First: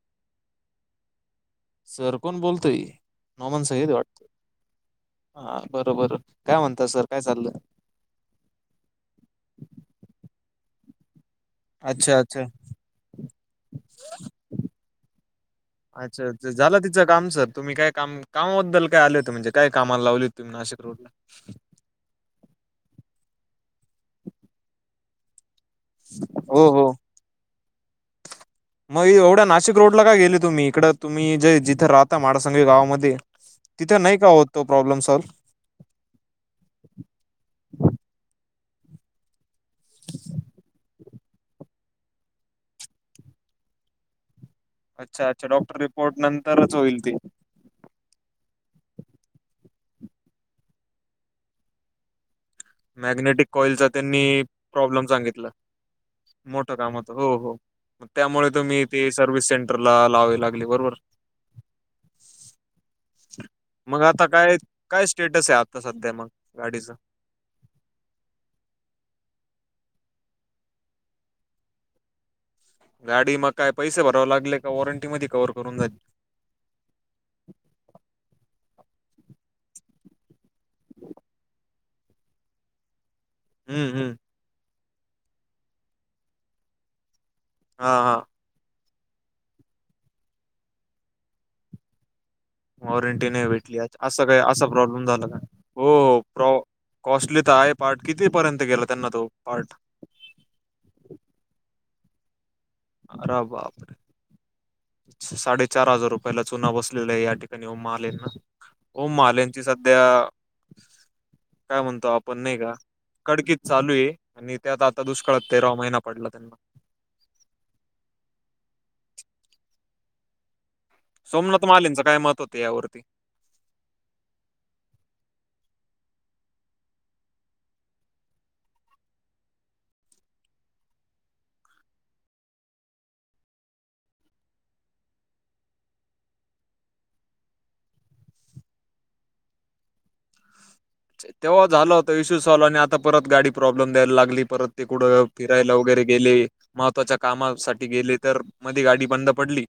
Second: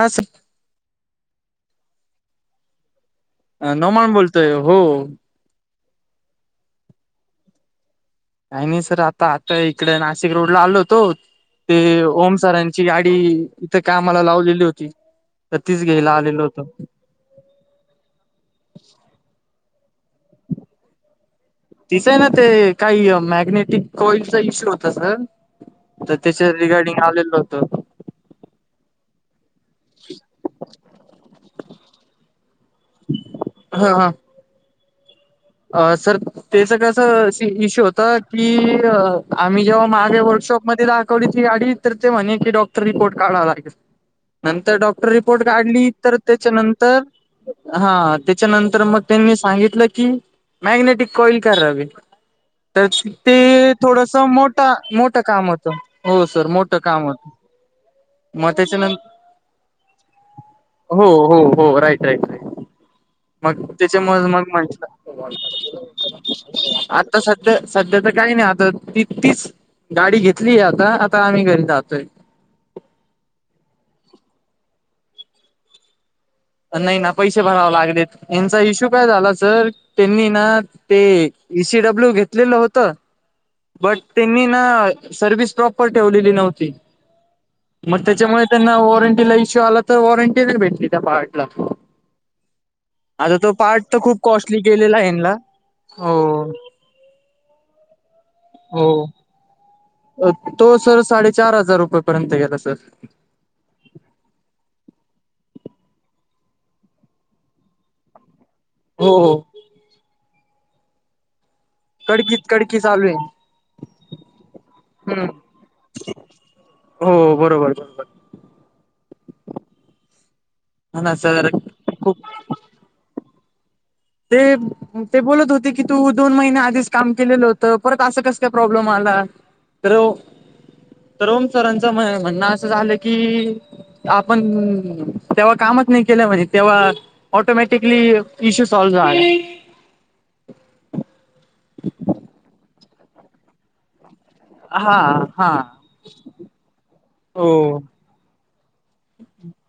आसं.. सर कोण बोलतोय, नमान सर सईद नोमान वाटतं. बोलतोय हो हा बरोबर, काय म्हणतात सर काय चाललं? काही नाही सर आता, आता इकडे नाशिक रोडला आलो होतो. ते अच्छा ओम अच्छा सरांची गाडी इथं कामाला लावलेली होती. सतीश घ्यायला अच्छा आलेलो अच्छा होता. झालं तिचं काम सर, तुम्ही काय काम कामाबद्दल काय आले होते म्हणजे काय कामाला लावले तुम्ही नाशिकरोडला दिसायला ते काही मॅग्नेटिक कॉइलचा इश्यू होता सर तर त्याच्या हो हो रिगार्डिंग आलेल नव्हत. मग एवढ्या नाशिकरोडला का गेले तुम्ही इकड तुम्ही जे जिथे राहता माडसांगवी गावात. मदी हे मतिथ नाही का होत तो प्रॉब्लेम सल्व- अ सर त्याच कसं इशू होता की आम्ही जेव्हा मागे वर्कशॉपमध्ये रा गडी तर उतरते म्हणे, की डॉक्टर रिपोर्ट काढावा लागल. [inaudible] नंतर डॉक्टर अच्छा रिपोर्ट अच्छा डॉक्टर काढली, तर रिपोर्ट नंतरच होईल त्याच्यानंतर ते हा त्याच्यानंतर मग त्यांनी सांगितलं की, नाही नाही ती [unintelligible] करावी. तर ते मॅग्नेटिक कॉइलचा थोडस त्यांनी मोठं प्रॉब्लेम मोठं सांगितला काम होतं, हो सर मोठं काम होतं होत. हो हो त्यामुळे मग त्याच्या तुम्ही ते नंतर सर्व्हिस सेंटरला लावावे लागले बरोबर हो हो हो राईट राईट राईट. मग त्याच्यामुळे आता मग काय काय म्ह- स्टेटस आहे आता सध्या मग गाडीच? आता संध्या, संध्या तर काही नाही आता ती तीच- गाडी घेतलीय आता, आता आम्ही घरी जातोय. गाडी मग काय पैसे भरावे लागले का? वॉरंटी मध्ये कववर करून जाई. नाही ना पैसे भरावे लागलेत. यांचा इश्यू काय झाला सर- त्यांनी ना ते इईसीडब्ल्यू घेतलेलं होतं. हम्म ब हम्म. त्यांनी ना सर्विस प्रॉपर ठेवलेली नव्हती हा मग हा त्यामुळे, त्यांना वॉरंटीला इश्यू आला तर वॉरंटी नाही भेटली त्या पार्ट ला. वॉरंटी आता नाही तो भेटली असं काय असा गेलेला प्रॉब्लेम आहे झाला ह्यांला. का हो प्रॉ- कॉस्टली तर आहे पार्ट किती पर्यंत गला हो. त्यांना तो पार्ट- तो सर साडेचार हजार पर्यंत गेला सर- अर बापरे. साडेचार हजार रुपयाला चुना बसलेला आहे या ठिकाणी उमा आलेंना. ओम हो हो महालेंची सध्या काय म्हणतो आपण कडकीच नाही का. कडकी चालू आहे. कडकीत चालू आहे, आणि त्यात आता हम्म दुष्काळात तेरावा महिना पडला त्यांना- हो बरोबर बरोबर. हा ना सर सोमनाथ महालेंचं खूप, काय मत यावरती. ते ते बोलत होते की तू दोन महिन्या आधीच काम केलेलं होतं, परत असं कस काय प्रॉब्लेम आला. तर, तर ओम सरांचं म्हणणं असं झालं की. आपण तेव्हा कामच नाही केलं म्हणे, तेव्हा ऑटोमॅटिकली इशू- स्वाल झाला. तेव्हा झाल होता इश्यू स्वाल आणि आता परत गाडी- प्रॉब्लेम द्यायला लागली. परत ते हा कुढं हा फिरायला वगैेले- महत्त्वाच्या हो कामासाठी गेले तर, मध्ये गाडी बंद पडली.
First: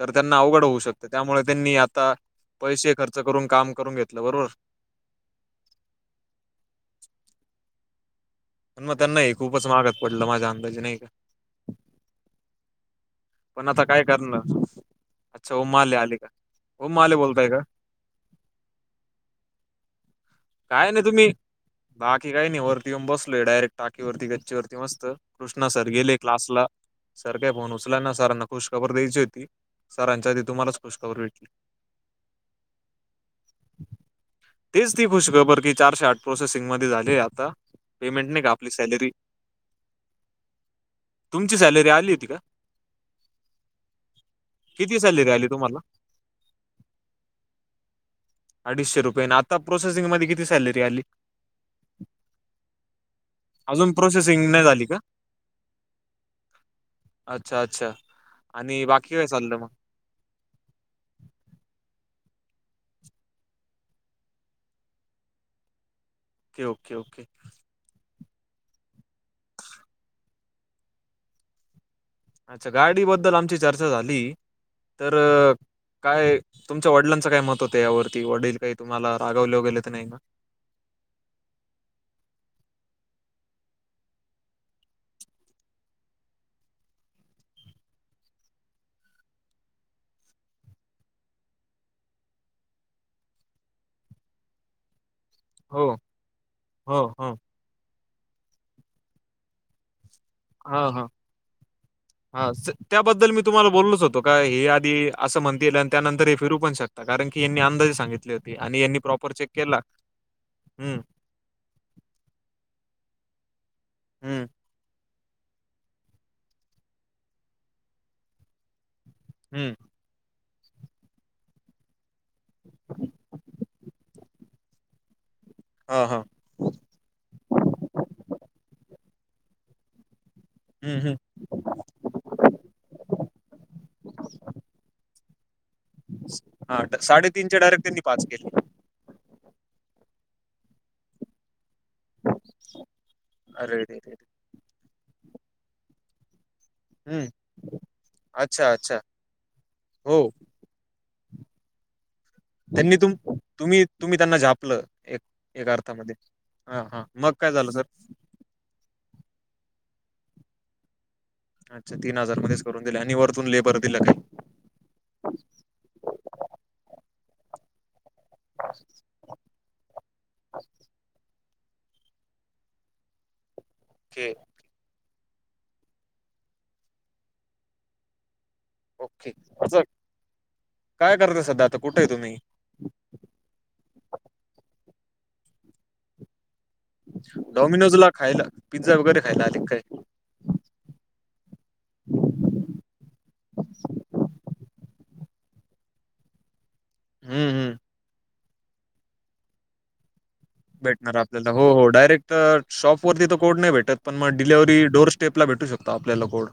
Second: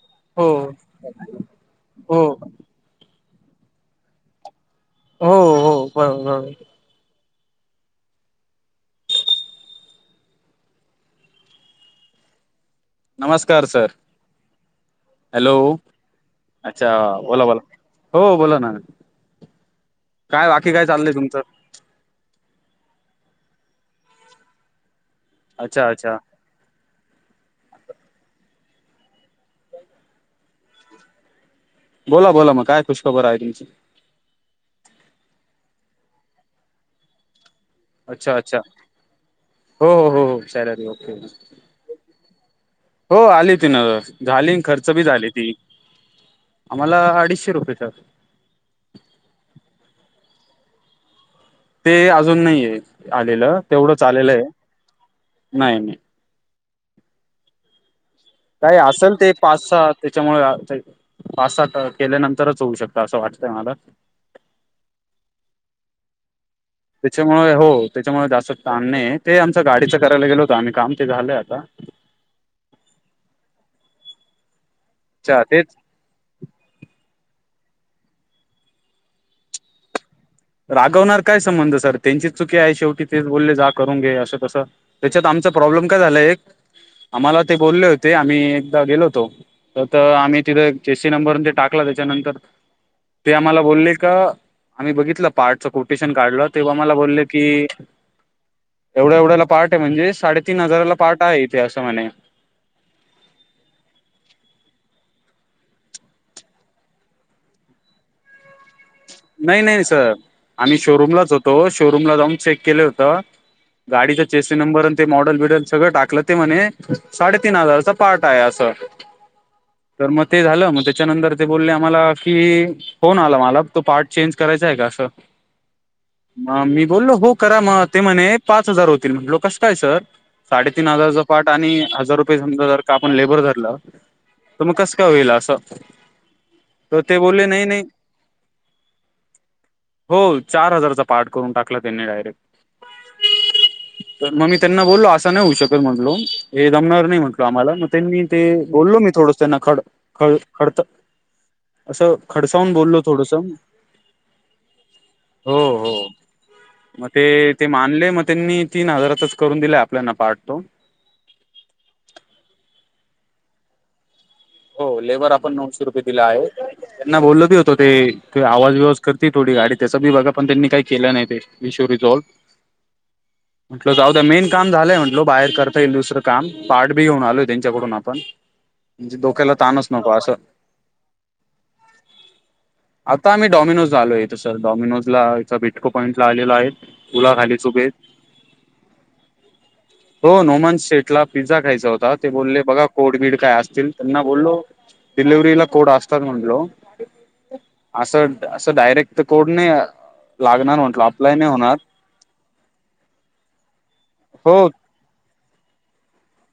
तर त्यांना हो अवघड होऊ शकते, त्यामुळे त्यांनी आता हो पैसे खर्च करून काम करून घेतलं बरोबर. हो हो बरोबर बरोबर. पण मग त्यां नाही खूपच मागत पडलं, माझ्या अंदाजे नाही का? नमस्कार पण आता सर काय करणार अच्छा हॅलो ओम माले आले का ओम अच्छा माले ओला बोलताय का बोला. हो बोला ना बाकी काय नाही चाललंय तुम्ही, तुमचं बाकी काय नाही वरती येऊन बसलोय डायरेक्ट टाकीवररती कच्ची वरती मस्त- कृष्णा सर अच्छा गेले अच्छा क्लासहुन सर काय फोन उचलना ना, सरांना खुशखबर द्यायची होती सरांच्या आधी तुम्हालाच खुशखबर भेटली. बोला बोला मग काय खुशखबर आहे ती. किती खुश खबर की चारशे आठ प्रोसेसिंग मध्ये झाले आता. पेमेंट अच्छा! नाही का अच्छा! आपली सॅलरी हो हो हो हो सॅलरी ओके. तुमची सॅलरी आली होती का हो आली होतीना झाली खर्च किती बी झाली सॅलरी आली ती. तुम्हाला आम्हाला अडीचशे रुपयेचा. अडीचशे रुपये आणि आता प्रोसेसिंग मध्ये किती सॅलरी आली? ते अजून नाहीये आलेलं, अजून तेवढंच आलेलं आहे. प्रोसेसिंग नाही झाली का? नाही नाही‌. अच्छा! अच्छा! आणि बाकी काय चाललं मग. त्याच्यामुळं ते पाच-सात केल्यानंतरच होऊ शकतं असं वाटतंय मला ओके ओके ओके त्याच्यामुळे हो त्याच्यामुळे जास्त ताण नाही ते आमचं गाडीचं करायला गेलो होतं आम्ही काम ते झालंय आता. अच्छा! गाडी बद्दल आमची चर्चा झाली, तर अच्छा तेच काय, तुमच्या वडिलांचं काय मत होतं यावरती वडील काही तुम्हाला रागवले ‌ [unintelligible] तर नाही ना? रागवणार काय संबंध सर त्यांचीच चुकी आहे शेवटी तेच बोलले जा करून घे असं तसं. त्याच्यात आमचा प्रॉब्लेम काय झालाय एक आम्हाला ते बोलले होते आम्ही एकदा गेलो होतो. [unintelligible] आम्ही तिथं चेसी नंबर ते टाकला त्याच्यानंतर ते आम्हाला बोलले का, आम्ही बघितलं. पार्टचं हो, कोटेशन काढलं तेव्हा मला हो, बोलले हो. की एवढ्या-एवढ्याला पार्ट आहे म्हणजे साडेतीन हजाराला पार्ट आहे इथे असं म्हणे. हा त्याबद्दल मी तुम्हाला बोललोच होतो का हे आधी असं म्हणतील आणि त्यानंतर हे फिरू पण शक कारण की यांनी अंदाजे सांगितले होते. आणि यांनी प्रॉपर चेक नाही केला. नाही सर, आम्ही हं, शोरूमलाच होतो शोरूमला जाऊन चेक केले होत. गाडीचा हं, चेसी नंबर ते मॉडेल बिडल सगळं टाकलं ते म्हणे साडेतीन हजाराचा पार्ट आहे असं. हम्म. तर मग ते झालं मग त्याच्यानंतर ते बोलले आम्हाला कि, फोन आला मला [unintelligible] चेंज करायचंय का असं. हा हा. म मी बोललो हो करा मग ते म्हणे पाच हजार होतील, म्हंटलो कसं काय सर. साडेतीन हं, हं. हजारचा पार्ट आणि हजार रुपये समजा जर का आपण लय बरं धरलं. तर मग कसं काय होईल असं, तर ते बोलले नाही नाही? पाच केलं. हो चार हजारचा पार्ट करून टाकला त्यांनी डायरेक्ट, अरे रे रे! तर मग मी त्यांना बोललो असं नाही होऊ शकत म्हंटलो हे जमणार नाही हं. म्हंटलो आम्हाला, मग त्यांनी ते अच्छा, अच्छा. बोललो मी थोडंस त्यांना खड हो. खळून. खडतं असं खडसाहून बोललो थोडसं. तुम्ही-तुम्ही त्यांना झापलं एक, हो एका हो अर्थामध्ये ह हा मग काय झालं सर नाही मग त्यांनी तीन हजारातच करून दिलाय आपल्याना पार्ट तो. अच्छा! तीन हजार मध्येच करून दिले आणि वरतून लेबर दिला काय. हो लेबर आपण नऊशे रुपये दिला आहे, त्यांना बोललो बी होतो ते ते आवाज बिवाज करती थोडी गाडी त्याच बी बघा पण त्यांनी काही केलं नाही ते विशू रिझॉल्व म्हटलं जाऊद्या ओके मेन काम झालंय म्हंटलो बाहेर करता येईल दुसरं काम पार्ट बी घेऊन आलोय त्यांच्याकडून आपण. ओके ह्याला असं ताणच नको असं. काय करता सध्या आता कुठे आहे तुम्ही आता आम्ही डॉमिनोजलो आहे थेट डॉमनोजला इथ बिटको पॉईंट ला आलेलो आहे उला खाली चुबेत. डॉमिनोज ला खायला पिझ्झा वगैरे खायला आले काय? हो नोमन्स सेट ला पिझ्झा खायचा होता ते बोलले बघा कोडबीड काय असतील? त्यांना बोललो डिलिव्हरीला कोड असतात म्हटलो हम्म हम्म असं असं डायरेक्ट कोड नाही लागणार म्हटलं अप्लाय नाही होणार तर शॉप वरती तर कोड नाही भेटत पण मग हो डिलेव्हरे डोर स्टेप ला भेटू शकतो आपल्याला कोड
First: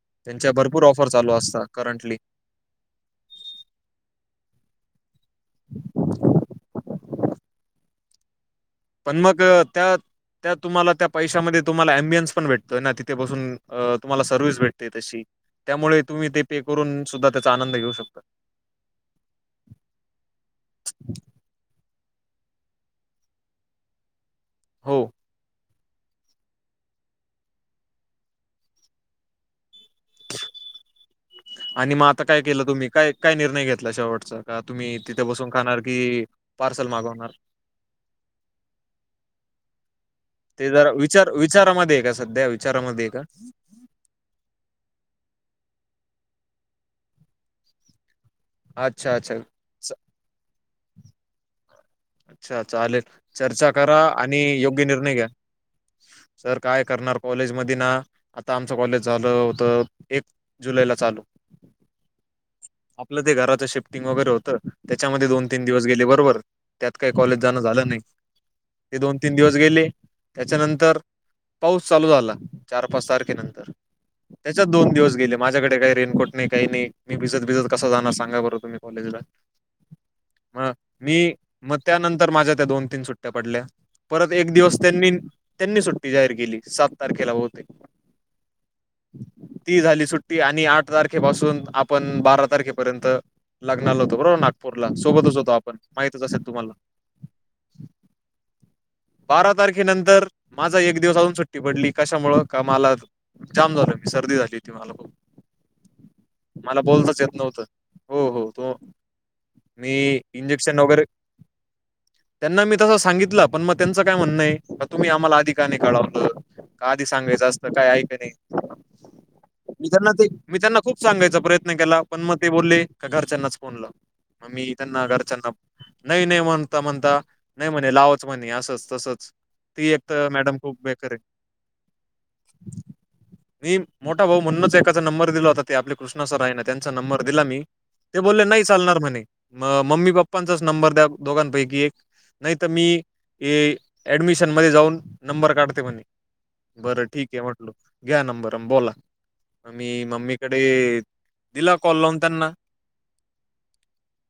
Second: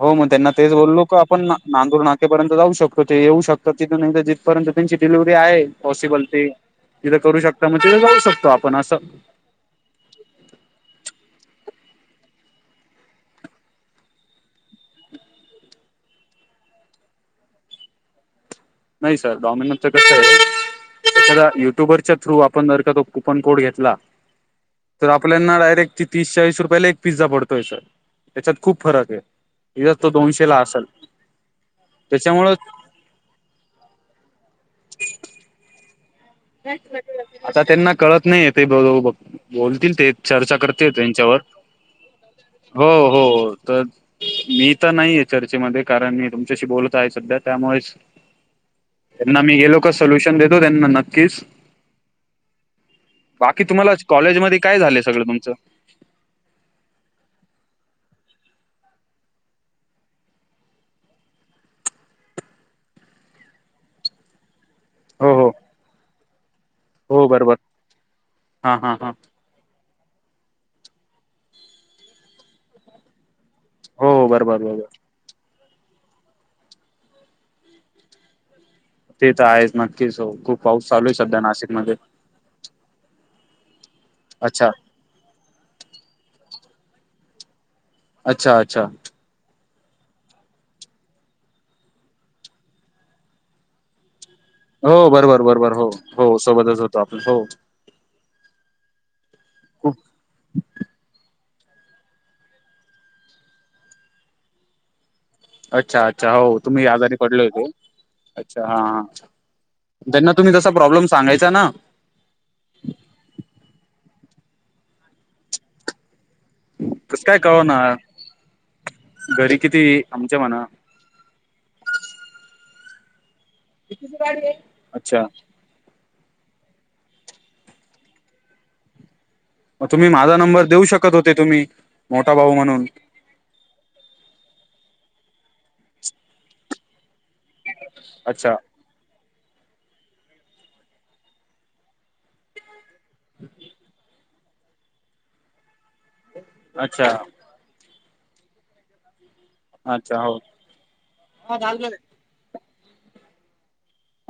हो मग त्यांना त्यांच्या तेच भरपूर बोललो ऑफर का चालू आपण असतात नांगूर करंटली नाकेपर्यंत जाऊ शकतो ते येऊ शकतो तिथून नाही तर जिथपर्यंत त्यांची डिलिव्हीरी आहे पॉसिबल ते तिथं करू शकता मग तथे जाऊ शकतो आपण अस पण मग त्यात त्या तुम्हाला त्या पैशामध्ये तुम्हाला अम्बियन्स पण भेटतो ना तिथे बसून तुम्हाला सर्व्हिस भेटते तशी त्यामुळे तुम्ही ते पे करून सुद्धा त्याचा आनंद घेऊ शकतात नाही सर डॉमिनच कस आहे एखादा युट्युबरच्या थ्रू आपण जर का तो कूपन कोड घेतला हो तर आपल्याना डायरेक्ट तीस चाळीस रुपयाला एक पिझ्झा पडतोय सर त्याच्यात खूप फरक आहे त तो दोनशे ला असेल आणि मग आता काय त्याच्यामुळं केलं तुम्ही काय काय निर्णय घेतला शेवटचा का तुम्ही तिथे बसून खाणार की पार्सल मागवणार आता त्यांना कळत नाही ते बोलतील ते चर्चा ते करते जरा विचार त्यांच्यावर विचारामध्ये आहे का सध्या हो विचारामध्ये आहे का हो तर मी तर नाही आहे चर्चेमध्ये कारण मी तुमच्याशी बोलत आहे सध्या त्यामुळेच अच्छा अच्छा त्यांना मी गेलो का च- सोल्युशन देतो त्यांना नक्कीच अच्छा चालेल बाकी चर्चा तुम्हाला करा आणि कॉलेजमध्ये काय योग्य झाले निर्णय सगळं घ्या तुमचं सर काय करणार कॉलेज मधे ना आता आमचं कॉलेज झालं होत एक जुलैला चालू आपलं ते घराच शिफ्टिंग वगैरे होत त्याच्यामध्ये हो दोन हो तीन दिवस गेले बरोबर त्यात काही हो कॉलेज बरोबर जाणं झालं नाही हा हा ते हा दोन तीन दिवस गेले त्याच्यानंतर पाऊस चालू झाला चार पाच तारखेनंतर हो हो बरोबर त्याच्यात बरोबर दोन दिवस गेले माझ्याकडे काही रेनकोट नाही काही नाही मी भिजत भिजत कस जाणार सांगा बरं तुम्ही कॉलेजला ते तर आहेच नक्कीच खूप पाऊस चालू आहे सध्या नाशिकमध्ये नंतर माझ्या त्या दोन तीन सुट्ट्या पडल्या परत एक अच्छा दिवस त्यांनी त्यांनी सुट्टी जाहीर केली सात तारखेला बहुतेक अच्छा अच्छा! ती झाली सुट्टी आणि आठ तारखे पाासून आपण बारा तारखेपर्यंत लग्नाला होतो बरोबर नागपूरला हो सोबतच बरोबर होतो बरोबर आपण हो माहिती हो जसे तुम्हाला.. सोबतच होतो आपण हो बारा खूप तारखेनंतर माझा एक दिवस अजून सुट्ट ट्टी पडली कशामुळं का मला जाम झालं सर्दी झाली हो ती मला अच्छा अच्छा हो मला तुम्ही आजारी बोलताच येत पडले नव्हतं. होते हो हो अच्छा तो हा हा मी त्यांना तुम्ही तसा इंजेक्शन वगैरे प्रॉब्लेम सांगायचा ना त्यांना मी तसं सांगितलं पण मग त्यांचं काय म्हणणं आहे नाही का तुम्ही आम्हाला आधिक का नाही कळवळत.. का आधी कसं सांगायचं असत काय कळवणार आहे की नाही घरी मी किती त्यांना ते आमच्या मी म्हणा त्यांना खूप सांगायचा प्रयत्न केला पण मग ते बोलले का घरच्यांनाच फोनला मग मी त्यांना अच्छा घरच्यांना नाही नाही म्हणता म्हणता नाही म्हणे लावच म्हणे असंच तसंच ती मग एक तुम्ही तर माझा मॅडम नंबर खूप देऊ बेकार आहे. शकत होते तुम्ही मोठा भाऊ म्हणून मी मोठा भाऊ म्हणूनच एकाचा नंबर दिला होता ते आपले कृष्णा सरायनं त्यांचा नंबर दिला मी. ते बोलले अच्छा नई चालणार म्हणे म मम्मी पप्पांचाच नंबर द्या दोघांपैकी एक नाई त मी ए ऍडमिशन मध्ये जाऊन नंबर काढते म्हणे. बरं अच्छा ठीके म्हटलं घ्या नंबर अन् बोला. म मी अच्छा हो मम्मीकडे दिला कॉल हा लावून त्यांना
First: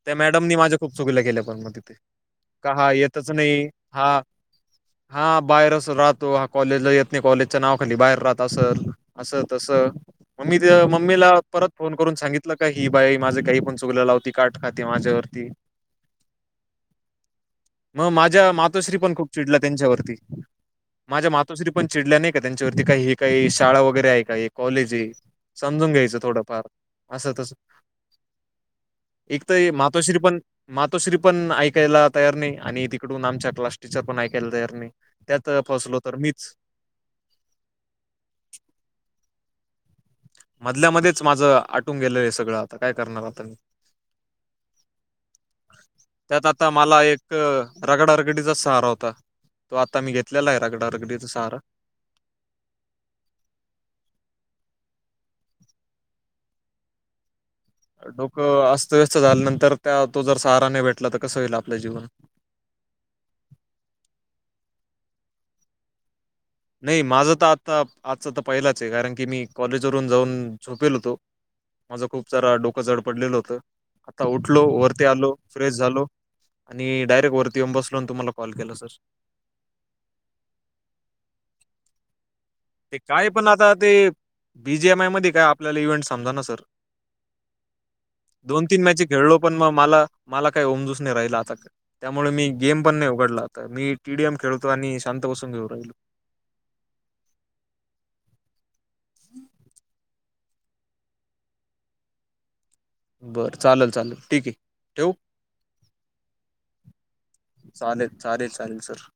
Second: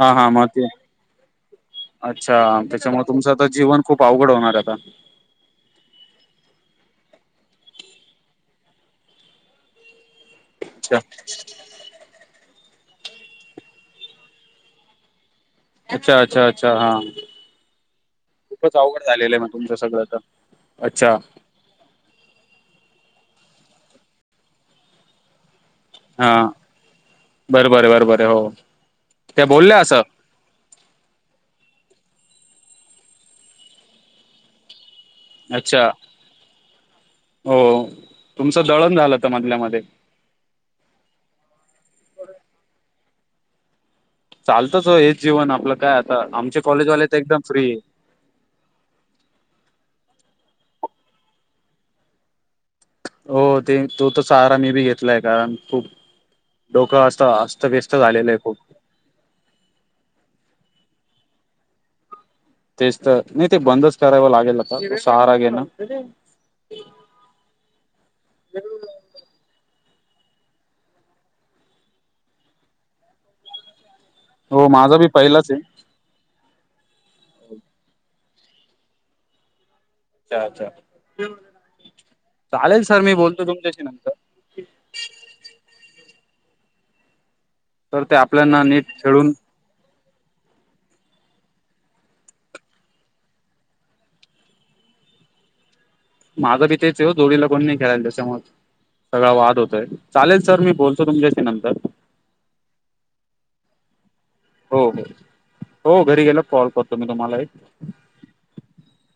हा त्या हा मॅडमनी [unintelligible] माझ्या खूप चुकीला केल्या पण मग तिथे अच्छा का हा त्याच्यामुळं तुमचं येतच आता नाही जीवन खूप हा अवघड होणारे आता हा बाहेर असं राहतो हा कॉलेजला येत नी कॉलेजच्या नावाखाली बाहेर राहत असंल असं तसं म मी ते अच्छा मम्मीला परत फोन करून सांगितलं का ही बाई माझे काई पण चुगल्या लावती काट खाती माझ्यावरती. अच्छा अच्छा अच्छा हा. म माझ्या खूपच मातोश्री अवघड पण खूप झालेलं आहे मग चिडल्या तुमचं सगळं त्यांच्यावरती तर अच्छा माझ्या मा- -तोस्री पण चिडल्या नाई का त्यांच्यावरती का हे काई शाळा वगैरे आहे का हे कॉलेजे. समजून घ्यायचं हा थोडंफार असं तसं, बरं बरं बरं बरं हो एक त्या त ए बोलल्या असं मातोश्री पण मातोश्री पण ऐकायला तयार नई आणि तिकडून आमच्या क्लास टीचर पण ऐकायला तयार नई. त्यात अच्छा फसलो तर मीच. हो तुमचं दळण झालं त मधल्या मध्ये. मधल्यामध्येच माझं आटून गेलंय सगळं आता काय करणार आता म चालतंच हो हेच जीवन आपलं काय आता आमचे कॉलेजवाले त एकदम फ्री ए. रगडीचा सहारा होता, तो आता मी घेतलेला आहे रगडा रगडीचा सहारा. हो ते तो त सहारा मी बी घेतलाय कारण खूप डोकं अस्तं असत व्यस्त डोकं अस्तव्यस्त झाल्यानंतर त्या तो जर सहारा नाय भेटला त कसं होईल आपलं जीवन. तेच त नई ते बंदच करावं लागेल आता तो सहारा घेणं. नई माझं त आत्ता आजचं त पईलाचे कारण की मी कॉलेजवरून जाऊन झोपेल होतो. माझा खूप सारा डोकं जड पडलेलं होतं, आता उठलो, हो माझा वरती बी आलो, पहिलाच आहे फ्रेश झालो. अणी डायरेक्ट वरती येऊन बसलो अन तुम्हाला कॉल केला सर. अच्छा अच्छा, चालेल सर मी बोलतो तुमच्याशी नंतर. बी जी एम आय मधी काय आपल्याला इव्हेंट समजंना सर. तर ते आपल्याना दोन तीन नीट मॅची खेळून खेळलो पण म मला, मला काही उमजूच नई राईलं आता त्यामुळं मी गेम पण नई उघडला आता मी टी डी एम खेळतो आणि शांत बसून घेऊ राईलो. माझं बी तेचे ओ जोडीला कोण नई खेळायला त्याच्यामुळं सगळा वाद होतोय चालेल सर मी बोलतो तुमच्याशी नंतर. बरं चालंल चालंल ठीके. हो हो हो घरी गेल्याव कॉल करतो मी तुम्हाला एक चालेल चालेल सर.